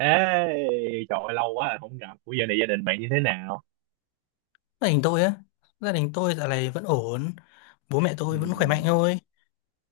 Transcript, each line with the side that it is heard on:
right: Ê, trời ơi, lâu quá rồi không gặp. Ủa giờ này gia đình bạn như thế nào?
left: Gia đình tôi á, gia đình tôi dạo này vẫn ổn, bố mẹ tôi vẫn khỏe mạnh
right: Ừm,
left: thôi.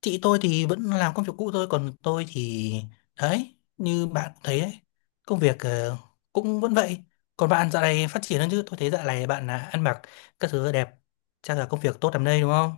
left: Chị tôi thì vẫn làm công việc cũ thôi, còn tôi thì đấy, như bạn thấy đấy, công việc cũng vẫn vậy. Còn bạn dạo này phát triển hơn chứ? Tôi thấy dạo này bạn là ăn mặc các thứ đẹp, chắc là công việc tốt lắm đây, đúng không?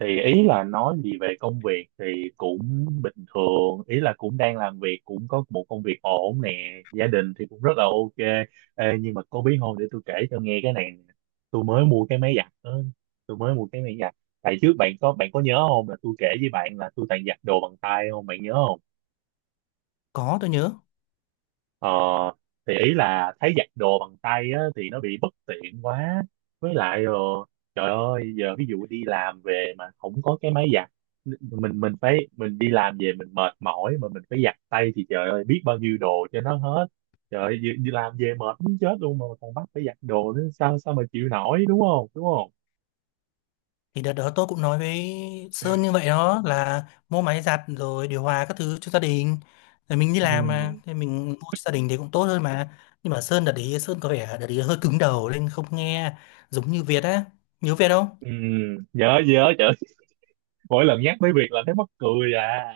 right: Thì ý là nói gì về công việc thì cũng bình thường. Ý là cũng đang làm việc, cũng có một công việc ổn nè. Gia đình thì cũng rất là ok. Ê, nhưng mà có biết không, để tôi kể cho nghe cái này nè. Tôi mới mua cái máy giặt đó. Tôi mới mua cái máy giặt. Tại trước bạn có nhớ không, là tôi kể với bạn là tôi toàn giặt đồ bằng tay không? Bạn nhớ không?
left: Có, tôi nhớ.
right: Ờ, thì ý là thấy giặt đồ bằng tay á, thì nó bị bất tiện quá, với lại rồi trời ơi, giờ ví dụ đi làm về mà không có cái máy giặt, mình đi làm về mình mệt mỏi mà mình phải giặt tay thì trời ơi, biết bao nhiêu đồ cho nó hết. Trời ơi, đi làm về mệt muốn chết luôn mà còn bắt phải giặt đồ nữa, sao sao mà chịu nổi, đúng không đúng không?
left: Thì đợt đó tôi cũng nói với Sơn như vậy đó, là mua máy giặt rồi điều hòa các thứ cho gia đình. Rồi mình đi làm mà,
right: Ừ,
left: thì mình mua cho gia đình thì cũng tốt hơn mà. Nhưng mà Sơn đợt đấy, Sơn có vẻ đợt đấy hơi cứng đầu nên không nghe, giống như Việt á. Nhớ Việt không?
right: ừ, nhớ nhớ, trời ơi, mỗi lần nhắc tới việc là thấy mắc cười à.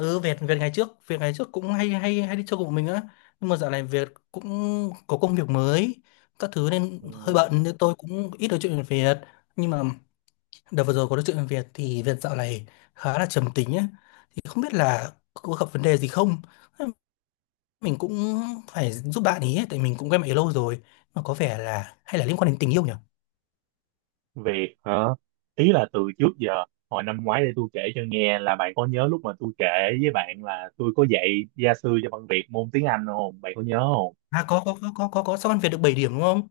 left: Ừ, Việt, Việt ngày trước cũng hay hay hay đi chơi cùng mình á. Nhưng mà dạo này Việt cũng có công việc mới, các thứ nên hơi
right: Ừ.
left: bận nên tôi cũng ít nói chuyện với Việt. Nhưng mà đợt vừa rồi có nói chuyện với Việt thì Việt dạo này khá là trầm tính á, không biết là có gặp vấn đề gì không. Mình cũng phải giúp bạn ý, tại mình cũng quen bạn ấy lâu rồi, mà có vẻ là hay là liên quan đến tình yêu nhỉ.
right: Việc hả? Ý là từ trước giờ, hồi năm ngoái, để tôi kể cho nghe là bạn có nhớ lúc mà tôi kể với bạn là tôi có dạy gia sư cho bằng Việt môn tiếng Anh không? Bạn có nhớ không?
left: À có, có. Sao ăn Việt được 7 điểm đúng không?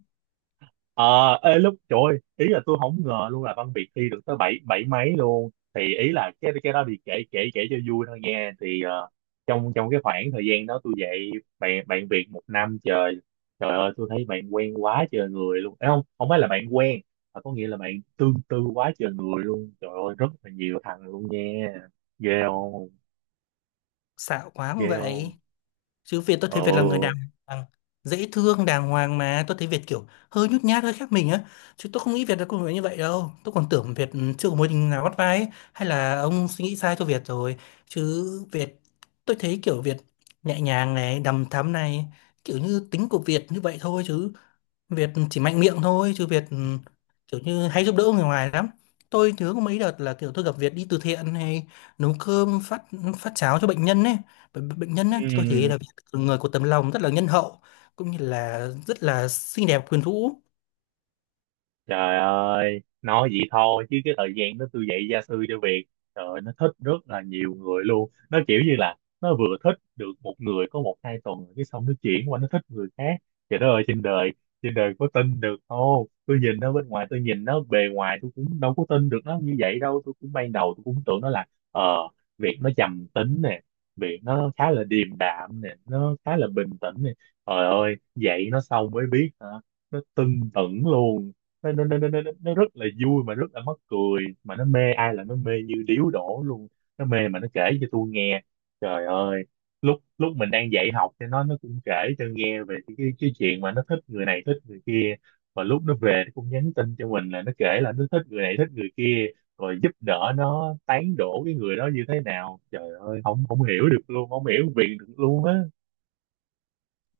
right: Ờ, ê, lúc trời ơi, ý là tôi không ngờ luôn là Văn Việt thi được tới bảy bảy mấy luôn, thì ý là cái đó thì kể kể kể cho vui thôi nha, thì trong trong cái khoảng thời gian đó tôi dạy bạn bạn Việt 1 năm trời, trời ơi tôi thấy bạn quen quá trời người luôn. Ê, không không phải là bạn quen mà có nghĩa là bạn tương tư quá trời người luôn, trời ơi, rất là nhiều thằng luôn nha. Ghê không?
left: Xạo quá không
right: Ghê
left: vậy.
right: không?
left: Chứ Việt, tôi thấy Việt là người đàng hoàng, dễ thương, đàng hoàng mà. Tôi thấy Việt kiểu hơi nhút nhát, hơi khác mình á. Chứ tôi không nghĩ Việt là con người như vậy đâu. Tôi còn tưởng Việt chưa có mối tình nào bắt vai ấy. Hay là ông suy nghĩ sai cho Việt rồi. Chứ Việt, tôi thấy kiểu Việt nhẹ nhàng này, đằm thắm này. Kiểu như tính của Việt như vậy thôi chứ. Việt chỉ mạnh miệng thôi chứ Việt kiểu như hay giúp đỡ người ngoài lắm. Tôi nhớ có mấy đợt là kiểu tôi gặp Việt đi từ thiện hay nấu cơm phát phát cháo cho bệnh nhân ấy, bệnh nhân ấy, tôi thấy
right: Ừ.
left: là Việt người có tấm lòng rất là nhân hậu, cũng như là rất là xinh đẹp quyến rũ.
right: Trời ơi, nói vậy thôi chứ cái thời gian đó tôi dạy gia sư cho Việt, trời ơi, nó thích rất là nhiều người luôn. Nó kiểu như là nó vừa thích được một người có 1 2 tuần rồi cái xong nó chuyển qua nó thích người khác. Trời đất ơi, trên đời có tin được không? Tôi nhìn nó bên ngoài, tôi nhìn nó bề ngoài, tôi cũng đâu có tin được nó như vậy đâu. Tôi cũng ban đầu tôi cũng tưởng nó là ờ Việt nó trầm tính nè, Việt nó khá là điềm đạm nè, nó khá là bình tĩnh nè. Trời ơi, dạy nó xong mới biết hả? Nó tưng tửng luôn, nó rất là vui mà rất là mắc cười, mà nó mê ai là nó mê như điếu đổ luôn. Nó mê mà nó kể cho tôi nghe, trời ơi, lúc lúc mình đang dạy học cho nó cũng kể cho nghe về cái chuyện mà nó thích người này thích người kia, và lúc nó về nó cũng nhắn tin cho mình, là nó kể là nó thích người này thích người kia rồi giúp đỡ nó tán đổ cái người đó như thế nào. Trời ơi, không không hiểu được luôn, không hiểu việc được luôn á.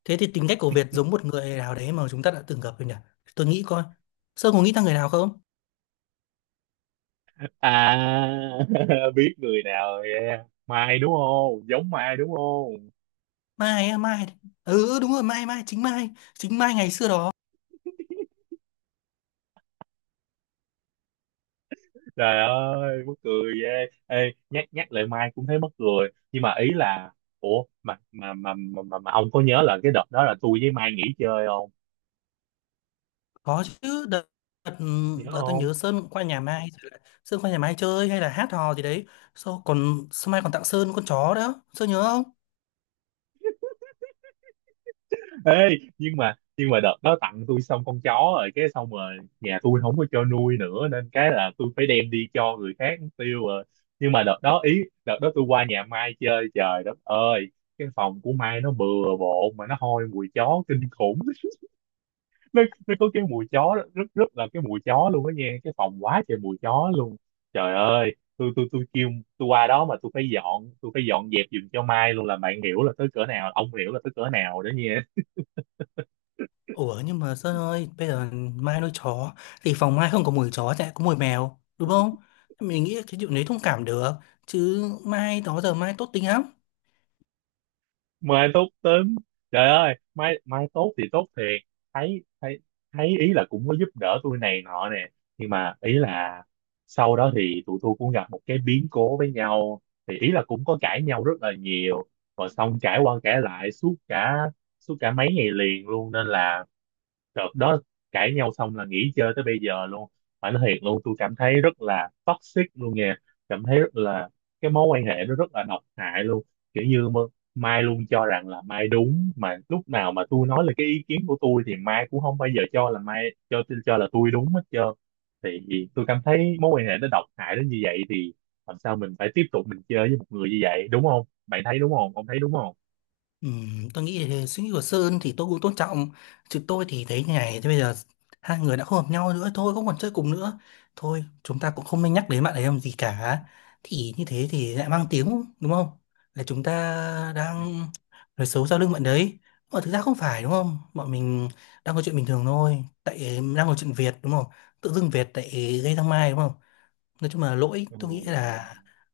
left: Thế thì tính cách của Việt giống một người nào đấy mà chúng ta đã từng gặp rồi nhỉ. Tôi nghĩ coi, Sơn có nghĩ ra người nào không?
right: À, biết người nào rồi, yeah. Mai đúng không? Giống Mai đúng không?
left: Mai á, Mai, ừ đúng rồi, Mai, chính Mai chính Mai ngày xưa đó.
right: Trời ơi, mắc cười ghê. Ê, nhắc nhắc lại Mai cũng thấy mắc cười. Nhưng mà ý là, ủa mà, ông có nhớ là cái đợt đó là tôi với Mai nghỉ chơi không?
left: Có chứ, đợt,
right: Nhớ
left: đợt tôi
right: không?
left: nhớ Sơn cũng qua nhà Mai, rồi là Sơn qua nhà Mai chơi hay là hát hò gì đấy. Sau còn sau Mai còn tặng Sơn con chó đó, Sơn nhớ không?
right: Ê, nhưng mà đợt đó tặng tôi xong con chó rồi cái xong rồi nhà tôi không có cho nuôi nữa, nên cái là tôi phải đem đi cho người khác tiêu rồi. Nhưng mà đợt đó, ý đợt đó tôi qua nhà Mai chơi, trời đất ơi, cái phòng của Mai nó bừa bộn mà nó hôi mùi chó kinh khủng. Nó có cái mùi chó đó, rất rất là cái mùi chó luôn đó nha, cái phòng quá trời mùi chó luôn. Trời ơi, tôi kêu, tôi qua đó mà tôi phải dọn, tôi phải dọn dẹp giùm cho Mai luôn, là bạn hiểu là tới cỡ nào, ông hiểu là tới cỡ nào đó nha.
left: Ủa nhưng mà Sơn ơi, bây giờ Mai nuôi chó thì phòng Mai không có mùi chó chạy có mùi mèo, đúng không? Mình nghĩ là cái chuyện đấy thông cảm được, chứ Mai đó giờ Mai tốt tính lắm.
right: Mai tốt tính. Trời ơi, mai mai tốt thì tốt thiệt, thấy thấy thấy ý là cũng có giúp đỡ tôi này nọ nè, nhưng mà ý là sau đó thì tụi tôi cũng gặp một cái biến cố với nhau, thì ý là cũng có cãi nhau rất là nhiều, và xong cãi qua cãi lại suốt cả mấy ngày liền luôn, nên là đợt đó cãi nhau xong là nghỉ chơi tới bây giờ luôn. Phải nói thiệt luôn, tôi cảm thấy rất là toxic luôn nha, cảm thấy rất là cái mối quan hệ nó rất là độc hại luôn, kiểu như mà- Mai luôn cho rằng là Mai đúng, mà lúc nào mà tôi nói là cái ý kiến của tôi thì Mai cũng không bao giờ cho là Mai cho là tôi đúng hết trơn. Thì tôi cảm thấy mối quan hệ nó độc hại đến như vậy thì làm sao mình phải tiếp tục mình chơi với một người như vậy, đúng không, bạn thấy đúng không, ông thấy đúng không?
left: Tôi nghĩ là suy nghĩ của Sơn thì tôi cũng tôn trọng, chứ tôi thì thấy như này. Thế bây giờ hai người đã không hợp nhau nữa thôi, không còn chơi cùng nữa thôi, chúng ta cũng không nên nhắc đến bạn ấy làm gì cả. Thì như thế thì lại mang tiếng đúng không, là chúng ta đang nói xấu sau lưng bạn đấy, mà thực ra không phải đúng không. Bọn mình đang có chuyện bình thường thôi, tại đang có chuyện Việt đúng không, tự dưng Việt lại gây ra Mai đúng không. Nói chung là lỗi
right: Ừ.
left: tôi nghĩ là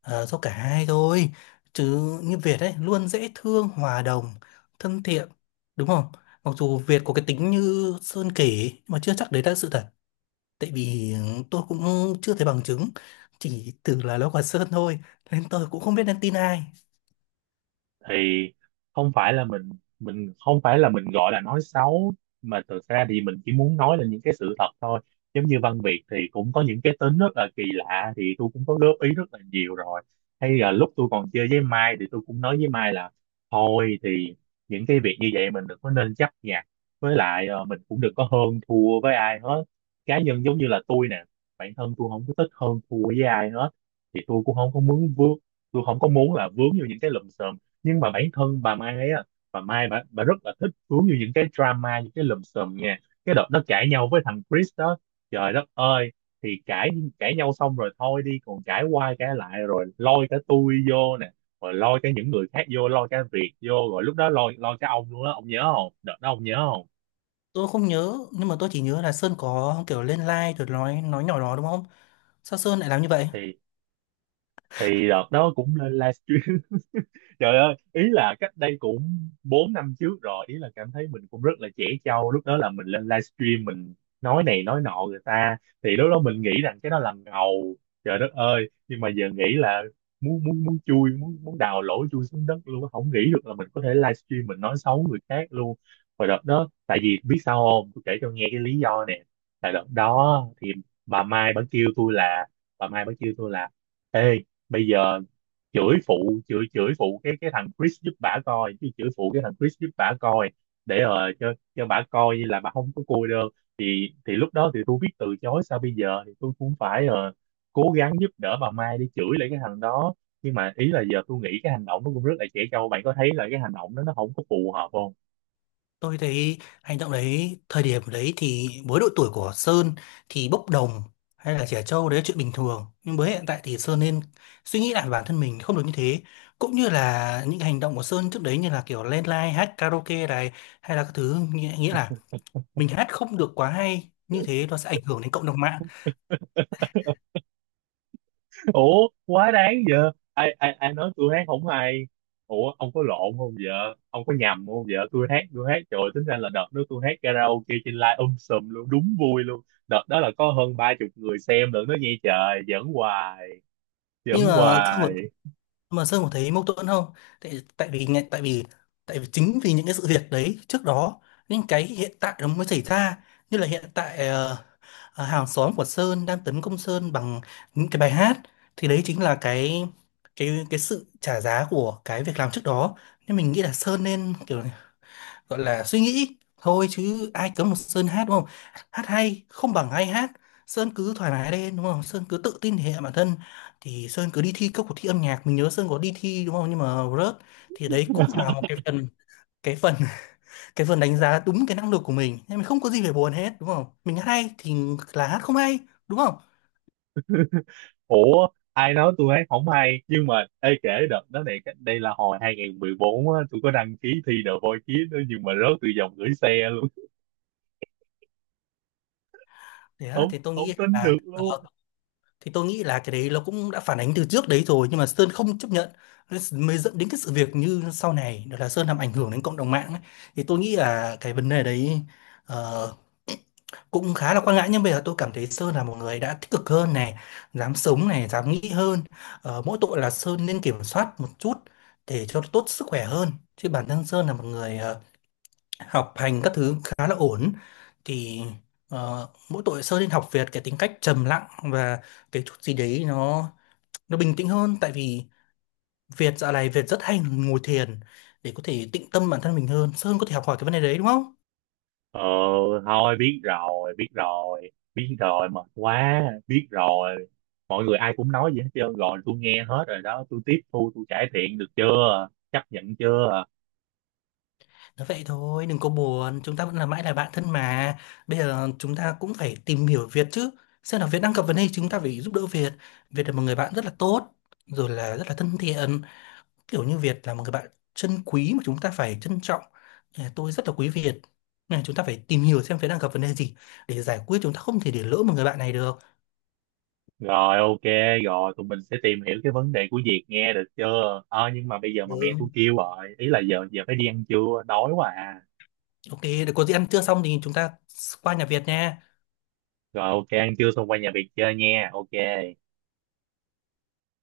left: do cả hai thôi. Chứ như Việt ấy luôn dễ thương, hòa đồng, thân thiện, đúng không? Mặc dù Việt có cái tính như Sơn kể nhưng mà chưa chắc đấy là sự thật, tại vì tôi cũng chưa thấy bằng chứng, chỉ từ là nó của Sơn thôi, nên tôi cũng không biết nên tin ai.
right: Thì không phải là mình không phải là mình gọi là nói xấu, mà thực ra thì mình chỉ muốn nói là những cái sự thật thôi. Giống như Văn Việt thì cũng có những cái tính rất là kỳ lạ thì tôi cũng có góp ý rất là nhiều rồi, hay là lúc tôi còn chơi với Mai thì tôi cũng nói với Mai là thôi thì những cái việc như vậy mình đừng có nên chấp nhặt, với lại mình cũng đừng có hơn thua với ai hết. Cá nhân giống như là tôi nè, bản thân tôi không có thích hơn thua với ai hết, thì tôi cũng không có muốn vướng, tôi không có muốn là vướng vô những cái lùm xùm. Nhưng mà bản thân bà Mai ấy á, bà Mai bà rất là thích cuốn vô những cái drama, những cái lùm xùm nha. Cái đợt nó cãi nhau với thằng Chris đó, trời đất ơi, thì cãi cãi nhau xong rồi thôi đi, còn cãi qua cãi lại rồi lôi cả tôi vô nè, rồi lôi cả những người khác vô, lôi cả Việt vô, rồi lúc đó lôi lôi cả ông luôn á, ông nhớ không, đợt đó ông nhớ không?
left: Tôi không nhớ, nhưng mà tôi chỉ nhớ là Sơn có kiểu lên live rồi nói nhỏ đó đúng không? Sao Sơn lại làm như vậy?
right: Thì thì đợt đó cũng lên livestream trời ơi, ý là cách đây cũng 4 năm trước rồi, ý là cảm thấy mình cũng rất là trẻ trâu, lúc đó là mình lên livestream mình nói này nói nọ người ta, thì lúc đó mình nghĩ rằng cái đó là ngầu. Trời đất ơi, nhưng mà giờ nghĩ là muốn muốn muốn chui muốn muốn đào lỗ chui xuống đất luôn á. Không nghĩ được là mình có thể livestream mình nói xấu người khác luôn. Và đợt đó tại vì biết sao không, tôi kể cho nghe cái lý do nè. Tại đợt đó thì bà Mai bà kêu tôi là, bà Mai bà kêu tôi là, ê, bây giờ chửi phụ, chửi chửi phụ cái thằng Chris giúp bả coi, chứ chửi phụ cái thằng Chris giúp bả coi, để cho bả coi như là bà không có cô đơn. Thì lúc đó thì tôi biết từ chối sao bây giờ, thì tôi cũng phải cố gắng giúp đỡ bà Mai để chửi lại cái thằng đó. Nhưng mà ý là giờ tôi nghĩ cái hành động nó cũng rất là trẻ trâu, bạn có thấy là cái hành động đó nó không có phù hợp không?
left: Tôi thấy hành động đấy, thời điểm đấy thì với độ tuổi của Sơn thì bốc đồng hay là trẻ trâu đấy là chuyện bình thường. Nhưng với hiện tại thì Sơn nên suy nghĩ lại, bản thân mình không được như thế. Cũng như là những hành động của Sơn trước đấy như là kiểu lên live hát karaoke này hay là các thứ, nghĩa là mình hát không được quá hay như thế nó sẽ ảnh hưởng đến cộng đồng mạng.
right: Ủa quá đáng vợ, ai ai ai nói tôi hát không hay? Ủa ông có lộn không vợ, ông có nhầm không vợ, tôi hát, tôi hát trời, tính ra là đợt đó tôi hát karaoke trên live sùm luôn, đúng vui luôn. Đợt đó là có hơn 30 người xem nữa, nó nghe, trời, giỡn hoài,
left: Nhưng
right: giỡn
left: mà Sơn có,
right: hoài.
left: mà Sơn có thấy mâu thuẫn không? Tại, tại vì tại vì tại vì chính vì những cái sự việc đấy trước đó, những cái hiện tại nó mới xảy ra. Như là hiện tại hàng xóm của Sơn đang tấn công Sơn bằng những cái bài hát, thì đấy chính là cái sự trả giá của cái việc làm trước đó. Nên mình nghĩ là Sơn nên kiểu gọi là suy nghĩ thôi, chứ ai cấm một Sơn hát đúng không? Hát hay không bằng ai hát, Sơn cứ thoải mái lên đúng không, Sơn cứ tự tin thể hiện bản thân. Thì Sơn cứ đi thi các cuộc thi âm nhạc, mình nhớ Sơn có đi thi đúng không, nhưng mà rớt. Thì đấy cũng là một cái phần cái phần đánh giá đúng cái năng lực của mình, nên mình không có gì phải buồn hết đúng không. Mình hát hay thì là hát, không hay đúng không.
right: Ủa ai nói tôi hát không hay? Nhưng mà ê, kể đợt đó này, đây là hồi 2014 á, tôi có đăng ký thi The Voice Kids đó, nhưng mà rớt từ vòng gửi xe luôn.
left: Thế á,
right: Không không tin được luôn.
left: thì tôi nghĩ là cái đấy nó cũng đã phản ánh từ trước đấy rồi, nhưng mà Sơn không chấp nhận. Nên mới dẫn đến cái sự việc như sau này đó là Sơn làm ảnh hưởng đến cộng đồng mạng ấy. Thì tôi nghĩ là cái vấn đề đấy ờ, cũng khá là quan ngại, nhưng bây giờ tôi cảm thấy Sơn là một người đã tích cực hơn này, dám sống này, dám nghĩ hơn. Ờ, mỗi tội là Sơn nên kiểm soát một chút để cho tốt sức khỏe hơn. Chứ bản thân Sơn là một người học hành các thứ khá là ổn. Thì ờ, mỗi tội Sơn nên học Việt cái tính cách trầm lặng, và cái chút gì đấy nó bình tĩnh hơn. Tại vì Việt dạo này Việt rất hay ngồi thiền để có thể tịnh tâm bản thân mình hơn. Sơn có thể học hỏi cái vấn đề đấy đúng không?
right: Ờ thôi biết rồi, biết rồi, biết rồi, mệt quá, biết rồi. Mọi người ai cũng nói vậy hết trơn rồi, tôi nghe hết rồi đó, tôi tiếp thu, tôi cải thiện được chưa? Chấp nhận chưa?
left: Nói vậy thôi, đừng có buồn, chúng ta vẫn là mãi là bạn thân mà. Bây giờ chúng ta cũng phải tìm hiểu Việt chứ. Xem là Việt đang gặp vấn đề, chúng ta phải giúp đỡ Việt. Việt là một người bạn rất là tốt, rồi là rất là thân thiện. Kiểu như Việt là một người bạn chân quý mà chúng ta phải trân trọng. Nhà tôi rất là quý Việt. Nên là chúng ta phải tìm hiểu xem Việt đang gặp vấn đề gì để giải quyết, chúng ta không thể để lỡ một người bạn này được.
right: Rồi ok, rồi tụi mình sẽ tìm hiểu cái vấn đề của Việt nghe được chưa? Ờ nhưng mà bây giờ mà mẹ
left: Ừ.
right: tôi kêu rồi, ý là giờ giờ phải đi ăn trưa, đói quá à.
left: Ok, để có gì ăn trưa xong thì chúng ta qua nhà Việt nha.
right: Rồi ok, ăn trưa xong qua nhà Việt chơi nha, ok.